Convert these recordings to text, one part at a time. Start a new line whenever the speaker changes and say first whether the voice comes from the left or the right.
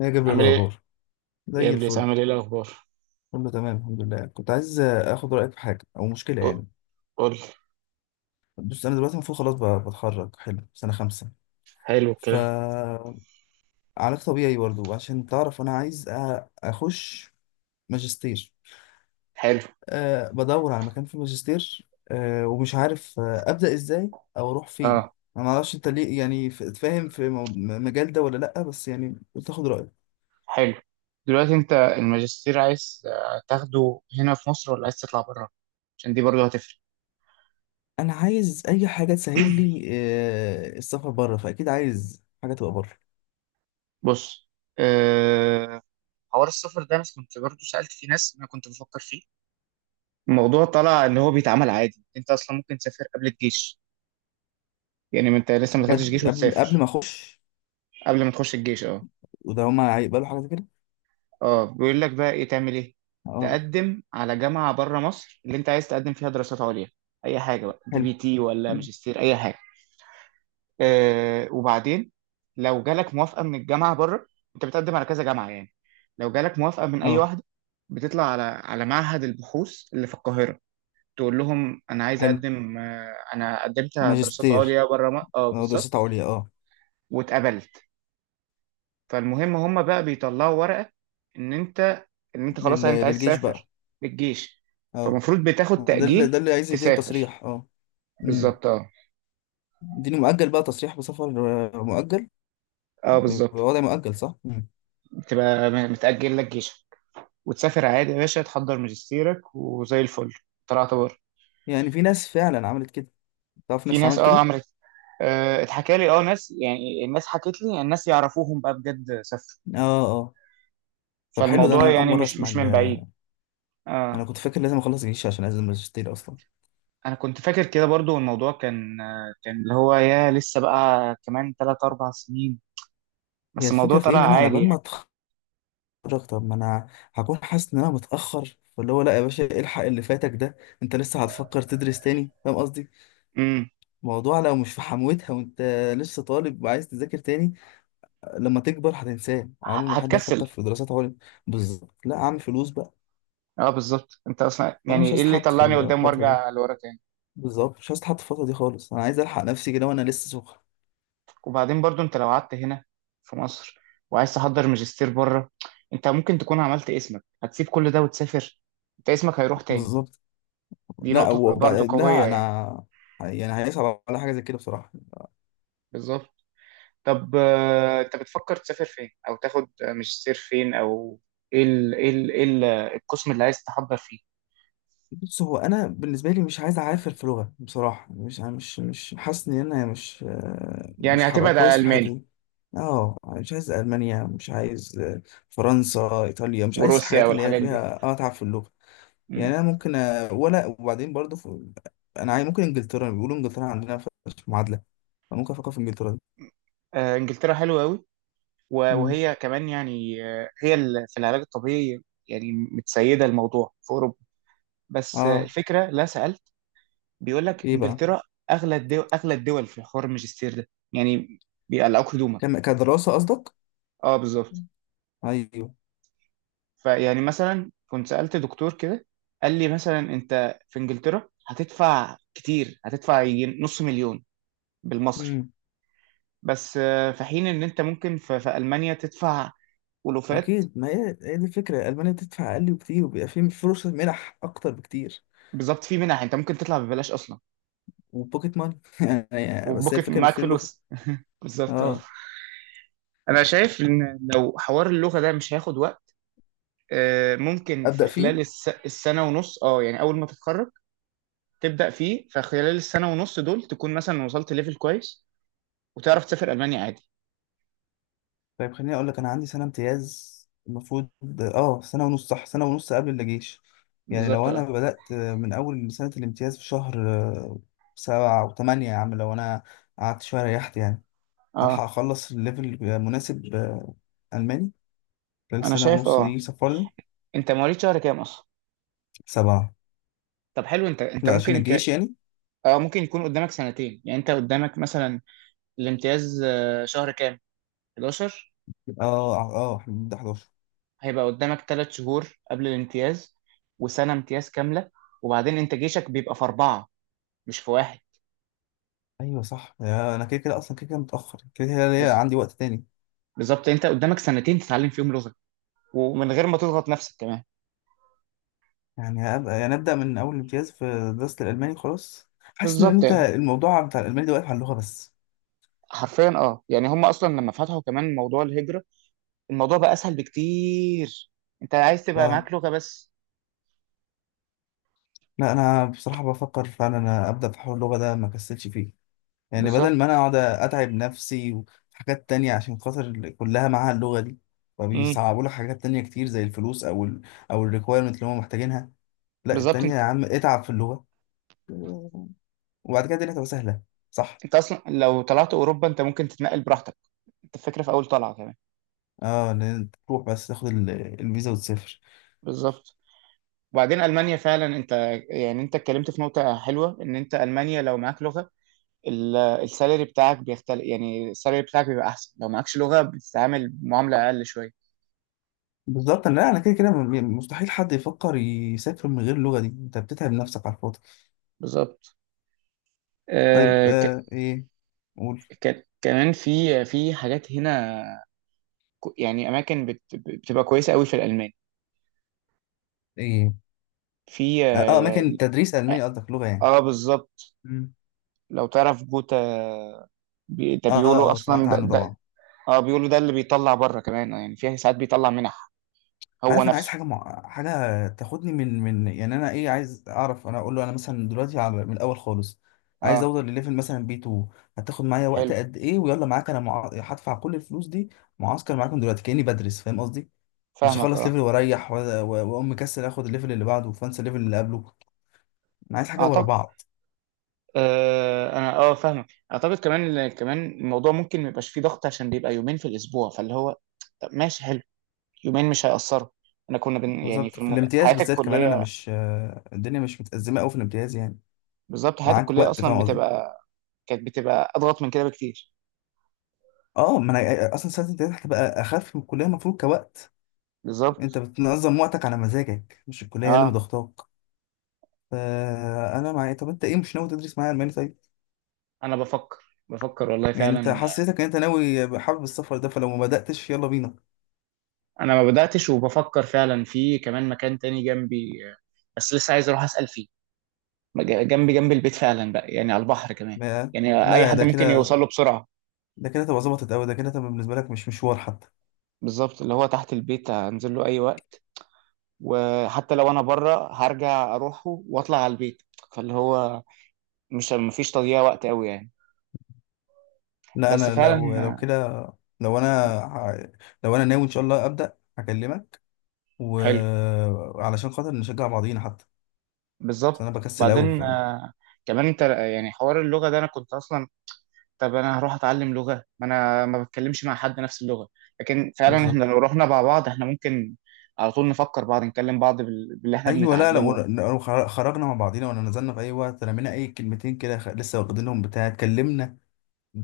left: يا جبل
right: عامل ايه؟
left: الأخبار،
right: ايه يا
left: زي
right: ابليس،
left: الفل.
right: عامل ايه الاخبار؟
left: كله تمام الحمد لله. كنت عايز آخد رأيك في حاجة أو مشكلة
right: قو-
left: يعني.
right: قول.
left: بص، أنا دلوقتي المفروض خلاص بتخرج، حلو، سنة خمسة
right: حلو
left: ف
right: الكلام.
left: علاج طبيعي برضه عشان تعرف. أنا عايز أخش ماجستير.
right: حلو.
left: أه، بدور على مكان في ماجستير. أه، ومش عارف أبدأ إزاي أو أروح فين.
right: اه.
left: أنا معرفش أنت ليه يعني فاهم في مجال ده ولا لأ، بس يعني قلت آخد رأيك.
right: حلو. دلوقتي انت الماجستير عايز تاخده هنا في مصر ولا عايز تطلع بره؟ عشان دي برضه هتفرق.
left: أنا عايز أي حاجة تسهل لي السفر بره، فأكيد عايز حاجة تبقى بره.
right: بص. أه... حوار السفر ده انا كنت برضه سألت في ناس، انا كنت بفكر فيه. الموضوع طلع ان هو بيتعمل عادي، انت اصلا ممكن تسافر قبل الجيش. يعني ما انت لسه ما دخلتش جيش
left: بجد، قبل
right: وتسافر.
left: ما اخش؟
right: قبل ما تخش الجيش، اه.
left: وده هما هيقبلوا حاجه زي كده؟
right: اه، بيقول لك بقى ايه؟ تعمل ايه؟
left: اه.
right: تقدم على جامعة بره مصر اللي انت عايز تقدم فيها دراسات عليا. اي حاجة بقى، دي
left: حلو.
right: بي تي ولا
left: مم.
right: ماجستير، اي حاجة. وبعدين، لو جالك موافقة من الجامعة بره، انت بتقدم على كذا جامعة يعني، لو جالك موافقة من اي
left: اه،
right: واحدة، بتطلع على معهد البحوث اللي في القاهرة، تقول لهم انا عايز
left: حلو.
right: اقدم، انا قدمت دراسات
left: ماجستير،
right: عليا بره،
left: اه،
right: بالظبط.
left: دراسات عليا اه.
right: واتقبلت. فالمهم، هم بقى بيطلعوا ورقة ان انت ان انت خلاص انت عايز
left: للجيش بقى.
right: تسافر للجيش.
left: اه.
right: فالمفروض بتاخد تأجيل.
left: ده اللي عايز يديله
right: تسافر.
left: تصريح اه. امم.
right: بالظبط، اه.
left: يديله مؤجل بقى، تصريح بسفر. آه، مؤجل.
right: اه،
left: بيبقى
right: بالظبط.
left: وضع مؤجل صح. مم.
right: بتبقى متأجل لك جيشك وتسافر عادي يا باشا، تحضر ماجستيرك وزي الفل. طلعت بره.
left: يعني في ناس فعلا عملت كده؟ تعرف
right: في
left: ناس
right: ناس،
left: عملت
right: اه،
left: كده؟
right: عملت. اتحكى لي، ناس يعني، الناس حكت لي، يعني الناس يعرفوهم بقى بجد سافروا.
left: اه، اه. طب حلو، ده
right: فالموضوع
left: انا اول
right: يعني
left: مره
right: مش
left: اسمع
right: مش من بعيد.
left: انا
right: اه.
left: كنت فاكر لازم اخلص جيش عشان انزل ماجستير اصلا.
right: انا كنت فاكر كده برضو، الموضوع كان اللي هو، يا لسه بقى كمان 3 4 سنين.
left: هي
right: بس الموضوع
left: الفكره في ايه،
right: طلع
left: ان انا على
right: عادي
left: بال ما
right: يعني.
left: اتفرج، طب ما انا هكون حاسس ان انا متاخر، فاللي هو لا يا باشا إيه الحق اللي فاتك ده. انت لسه هتفكر تدرس تاني، فاهم قصدي؟
right: امم.
left: الموضوع لو مش في حموتها وانت لسه طالب وعايز تذاكر تاني، لما تكبر هتنساه. عمر ما حد
right: هتكسل.
left: هيفكر في دراسات عليا. بالظبط، لا اعمل فلوس بقى.
right: اه، بالظبط. انت اصلا
left: وانا
right: يعني
left: مش
right: ايه
left: عايز
right: اللي
left: اتحط في
right: طلعني قدام
left: الفتره دي.
right: وارجع لورا تاني؟
left: بالظبط، مش عايز اتحط في الفتره دي خالص. انا عايز الحق نفسي كده وانا لسه سخن.
right: وبعدين برضو، انت لو قعدت هنا في مصر وعايز تحضر ماجستير بره، انت ممكن تكون عملت اسمك، هتسيب كل ده وتسافر، انت اسمك هيروح تاني.
left: بالظبط.
right: دي
left: لا،
right: نقطة
left: وبعد
right: برضو قوية
left: لا
right: يعني.
left: انا يعني هيصعب على حاجه زي كده بصراحه.
right: بالظبط. طب، انت بتفكر تسافر فين او تاخد ماجستير فين، او ايه القسم اللي عايز تحضر فيه؟
left: بص، هو انا بالنسبه لي مش عايز اعافر في لغه بصراحه. مش حاسس ان انا مش
right: يعني
left: مش هبقى
right: هتبعد على
left: كويس في الحته
right: الماني
left: دي. اه، مش عايز المانيا. مش عايز فرنسا، ايطاليا. مش عايز
right: وروسيا
left: الحاجات اللي هي
right: والحاجات دي.
left: فيها اتعب في اللغه.
right: مم.
left: يعني انا ممكن ولا، وبعدين برضو في، انا عايز، ممكن انجلترا، بيقولوا انجلترا عندنا في معادله. فممكن افكر في انجلترا دي.
right: انجلترا حلوه قوي،
left: مم.
right: وهي كمان يعني، هي في العلاج الطبيعي يعني متسيده الموضوع في اوروبا. بس
left: اه.
right: الفكره، لا سالت. بيقول لك
left: ايه بقى؟
right: انجلترا اغلى الدول، اغلى الدول في حوار الماجستير ده يعني، بيقلعوك هدومك.
left: كدراسه قصدك؟
right: اه، بالظبط.
left: ايوه.
right: فيعني مثلا كنت سألت دكتور كده، قال لي مثلا انت في انجلترا هتدفع كتير، هتدفع يجي نص مليون بالمصري.
left: مم.
right: بس، في حين ان انت ممكن في المانيا تدفع ولوفات.
left: اكيد، ما هي هي دي الفكره، المانيا بتدفع اقل بكتير وبيبقى في فرصه منح اكتر بكتير.
right: بالظبط، في منح، انت ممكن تطلع ببلاش اصلا.
left: وبوكيت ماني يعني. بس هي
right: وبوكت
left: الفكره بيبقى
right: معاك
left: في
right: فلوس.
left: اللغه.
right: بالظبط، اه.
left: اه،
right: انا شايف ان لو حوار اللغه ده مش هياخد وقت، ممكن في
left: ابدا فيه.
right: خلال السنه ونص، يعني اول ما تتخرج تبدا فيه. فخلال السنه ونص دول، تكون مثلا وصلت ليفل كويس وتعرف تسافر المانيا عادي.
left: طيب، خليني اقول لك، انا عندي سنه امتياز المفروض. اه، سنه ونص صح، سنه ونص قبل الجيش. يعني
right: بالظبط،
left: لو انا
right: اه.
left: بدات من اول سنه الامتياز في شهر سبعة او تمانية، يا عم لو انا قعدت شويه ريحت يعني، هلحق
right: اه،
left: اخلص الليفل مناسب الماني خلال
right: انا
left: السنه
right: شايف،
left: ونص
right: اه.
left: دي. سفرني.
right: انت مواليد شهر كام اصلا؟
left: سبعة.
right: طب حلو، انت
left: لا، عشان
right: ممكن
left: الجيش يعني.
right: اه، ممكن يكون قدامك سنتين، يعني انت قدامك مثلا الامتياز، شهر كام؟ 11؟
left: اه اه اه، احنا بنبدأ 11.
right: هيبقى قدامك 3 شهور قبل الامتياز، وسنة امتياز كاملة. وبعدين انت جيشك بيبقى في 4، مش في 1.
left: ايوه صح. يا انا كده كده اصلا، كده كده متأخر، كده كده ليا
right: بس،
left: عندي وقت تاني.
right: بالظبط، انت قدامك سنتين تتعلم فيهم لغة، ومن غير ما تضغط نفسك كمان.
left: يعني هبقى يعني ابدأ من اول امتياز في دراسة الالماني خلاص. حاسس ان
right: بالظبط
left: انت
right: يعني،
left: الموضوع بتاع الالماني ده واقف على اللغة بس.
right: حرفيا، يعني هم اصلا لما فتحوا كمان موضوع الهجرة، الموضوع بقى اسهل بكتير. انت عايز تبقى
left: اه.
right: معاك لغة بس.
left: لا، انا بصراحة بفكر فعلا انا ابدأ في حوار اللغة ده، ما كسلش فيه. يعني بدل ما انا
right: بالظبط.
left: اقعد اتعب نفسي وحاجات تانية عشان خاطر كلها معاها اللغة دي،
right: امم.
left: فبيصعبوا لك حاجات تانية كتير زي الفلوس او ال، او الريكويرمنت اللي هم محتاجينها. لا،
right: بالظبط،
left: التانية
right: انت
left: يا عم، اتعب في اللغة. وبعد كده الدنيا تبقى سهله، صح.
right: انت اصلا لو طلعت اوروبا انت ممكن تتنقل براحتك. انت الفكره في اول طلعه كمان.
left: اه، ان انت تروح بس تاخد الفيزا وتسافر.
right: بالظبط. وبعدين المانيا فعلا، انت يعني انت اتكلمت في نقطه حلوه ان انت المانيا لو معاك لغه، السالري بتاعك بيختلف، يعني السالري بتاعك بيبقى احسن، لو معكش لغه بتتعامل معامله اقل شويه.
left: بالظبط. لا، انا كده كده مستحيل حد يفكر يسافر من غير اللغه دي. انت بتتعب نفسك على الفاضي.
right: بالظبط.
left: طيب،
right: آه ك...
left: آه ايه، قول
right: كمان في حاجات هنا، يعني اماكن بتبقى كويسه قوي في الالمان.
left: ايه.
right: في،
left: اه اماكن تدريس الماني قصدك، لغه يعني.
right: بالظبط.
left: مم.
right: لو تعرف جوتا، ده
left: اه،
right: بيقولوا
left: اه
right: اصلا
left: سمعت
right: ده,
left: عنه
right: ده
left: طبعا.
right: اه، بيقولوا ده اللي بيطلع بره كمان، يعني فيها ساعات بيطلع منح هو
left: عارف، انا عايز
right: نفسه.
left: حاجه حاجه تاخدني من يعني انا ايه، عايز اعرف، انا اقول له انا مثلا دلوقتي على من الاول خالص، عايز
right: اه.
left: اوصل لليفل مثلا بي 2، هتاخد معايا وقت
right: حلو.
left: قد ايه؟ ويلا معاك انا هدفع كل الفلوس دي، معسكر معاكم دلوقتي كاني بدرس، فاهم قصدي؟ مش
right: فاهمك،
left: هخلص
right: اه.
left: ليفل واريح واقوم مكسل اخد الليفل اللي بعده وفانسى الليفل اللي قبله. انا عايز حاجه ورا
right: اعتقد،
left: بعض.
right: انا، فاهمك. اعتقد كمان، الموضوع ممكن ما يبقاش فيه ضغط، عشان بيبقى يومين في الاسبوع، فاللي هو، طب ماشي، حلو، يومين مش هيأثروا. انا كنا يعني في
left: بالظبط، في الامتياز
right: حياتي
left: بالذات كمان انا
right: الكليه.
left: مش الدنيا مش متأزمه قوي في الامتياز يعني.
right: بالظبط حياتي
left: معاك
right: الكليه
left: وقت،
right: اصلا
left: فاهم قصدي؟
right: بتبقى، كانت بتبقى اضغط من كده بكتير.
left: اه، ما انا اصلا سنه الامتياز هتبقى اخف من الكليه المفروض كوقت. انت
right: بالظبط،
left: بتنظم وقتك على مزاجك، مش الكليه اللي
right: اه.
left: مضغطاك. فانا معايا. طب انت ايه، مش ناوي تدرس معايا الماني طيب؟
right: انا بفكر، بفكر والله
left: يعني انت
right: فعلا.
left: حسيتك ان انت ناوي حابب السفر ده، فلو ما بداتش يلا بينا.
right: انا ما بداتش، وبفكر فعلا في كمان مكان تاني جنبي، بس لسه عايز اروح اسال فيه. جنبي، جنب البيت فعلا بقى يعني، على البحر كمان،
left: ما-
right: يعني اي
left: لا،
right: حد
left: ده
right: ممكن
left: كده،
right: يوصل له بسرعه.
left: ده كده تبقى ظبطت قوي. ده كده تبقى بالنسبه لك مش مشوار حتى.
right: بالظبط، اللي هو تحت البيت، هنزل له اي وقت. وحتى لو انا بره، هرجع اروحه واطلع على البيت. فاللي هو، مش مفيش تضييع وقت قوي يعني.
left: لا
right: بس
left: انا،
right: فعلا،
left: لو كده، لو انا ه- لو انا ناوي ان شاء الله ابدا هكلمك،
right: حلو.
left: وعلشان خاطر نشجع بعضينا حتى. بس انا
right: بالظبط.
left: بكسل قوي،
right: بعدين،
left: فاهم.
right: كمان انت يعني، حوار اللغه ده انا كنت اصلا. طب انا هروح اتعلم لغه، ما انا ما بتكلمش مع حد نفس اللغه. لكن فعلا، احنا
left: بالظبط.
right: لو رحنا مع بعض احنا ممكن على طول نفكر بعض، نكلم بعض باللي احنا
left: ايوه. لا لا،
right: بنتعلمه.
left: خرجنا مع بعضينا ولا نزلنا في اي وقت رمينا اي كلمتين كده، لسه واخدينهم بتاع اتكلمنا،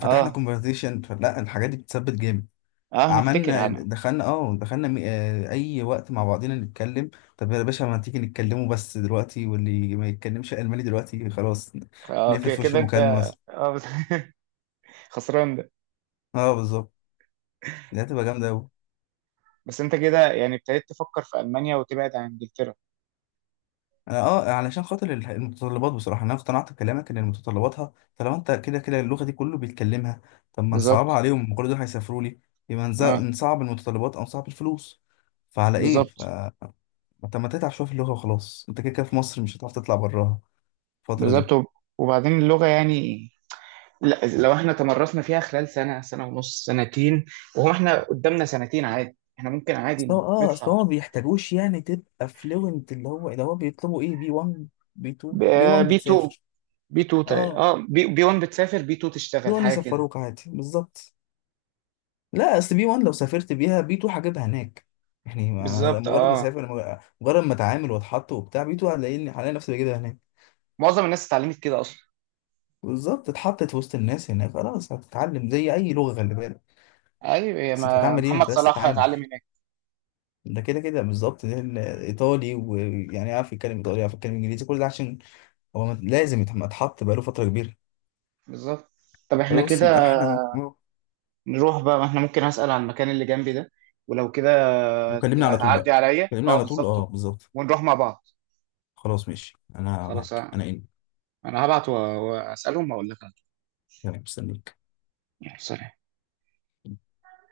left: فتحنا
right: اه،
left: كونفرزيشن. لا، الحاجات دي بتثبت جامد.
right: اه، نفتكر
left: عملنا
right: انا.
left: دخلنا، اه دخلنا اي وقت مع بعضينا نتكلم. طب يا باشا، ما تيجي نتكلموا بس دلوقتي، واللي ما يتكلمش الماني دلوقتي خلاص
right: اه،
left: نقفل في وش
right: كده انت،
left: المكالمه مثلا.
right: اه، بس. خسران ده.
left: اه بالظبط، دي هتبقى جامده قوي.
right: بس انت كده يعني ابتديت تفكر في المانيا وتبعد عن انجلترا؟
left: انا اه علشان خاطر المتطلبات بصراحه، انا اقتنعت بكلامك ان متطلباتها، طالما انت كده كده اللغه دي كله بيتكلمها. طب ما نصعبها
right: بالظبط،
left: عليهم، هم كل دول هيسافروا لي، يبقى
right: اه،
left: نصعب المتطلبات او نصعب الفلوس. فعلى ايه
right: بالظبط،
left: ف طب ما تتعب شويه في اللغه وخلاص. انت كده كده في مصر مش هتعرف تطلع براها الفتره دي.
right: بالظبط. وبعدين اللغه يعني، لا لو احنا تمرسنا فيها خلال سنه، سنه ونص، سنتين، وهو احنا قدامنا سنتين عادي احنا ممكن عادي
left: اصل هو
right: نطلع.
left: ما بيحتاجوش يعني تبقى فلوينت. اللي هو بيطلبوا ايه، بي 1، بي 2. بي 1
right: بي 2.
left: بتسافر.
right: بي 2 تقريبا،
left: اه،
right: اه، بي 1 بتسافر، بي 2
left: بي
right: تشتغل
left: 1
right: حاجه كده.
left: يسفروك عادي بالظبط. لا، اصل بي 1 لو سافرت بيها، بي 2 هجيبها هناك. يعني ما انا
right: بالظبط،
left: مجرد ما
right: اه.
left: اسافر، مجرد ما اتعامل واتحط وبتاع، بي 2 هلاقيني هلاقي نفسي بجيبها هناك.
right: معظم الناس اتعلمت كده اصلا.
left: بالظبط. اتحطت وسط الناس هناك خلاص، هتتعلم زي اي لغه خلي بالك.
right: ايوه، يا
left: بس انت
right: ما
left: هتعمل ايه،
right: محمد
left: انت بس
right: صلاح
left: تتعامل.
right: اتعلم هناك.
left: ده كده كده بالظبط، ده ايطالي ويعني يعرف يتكلم ايطالي، يعرف يتكلم انجليزي، كل ده عشان هو لازم اتحط بقاله فتره كبيره.
right: بالظبط. طب احنا
left: خلاص
right: كده
left: يبقى احنا اه،
right: نروح بقى، ما احنا ممكن، هسأل عن المكان اللي جنبي ده، ولو كده
left: وكلمني
right: تبقى
left: على طول بقى.
right: تعدي عليا،
left: كلمني
right: اه،
left: على طول، اه
right: بالظبط،
left: بالظبط.
right: ونروح مع بعض.
left: خلاص ماشي، انا
right: خلاص.
left: معاك. انا ان،
right: انا هبعت واسألهم واقول لك على طول.
left: تمام، مستنيك.
right: يلا، سلام.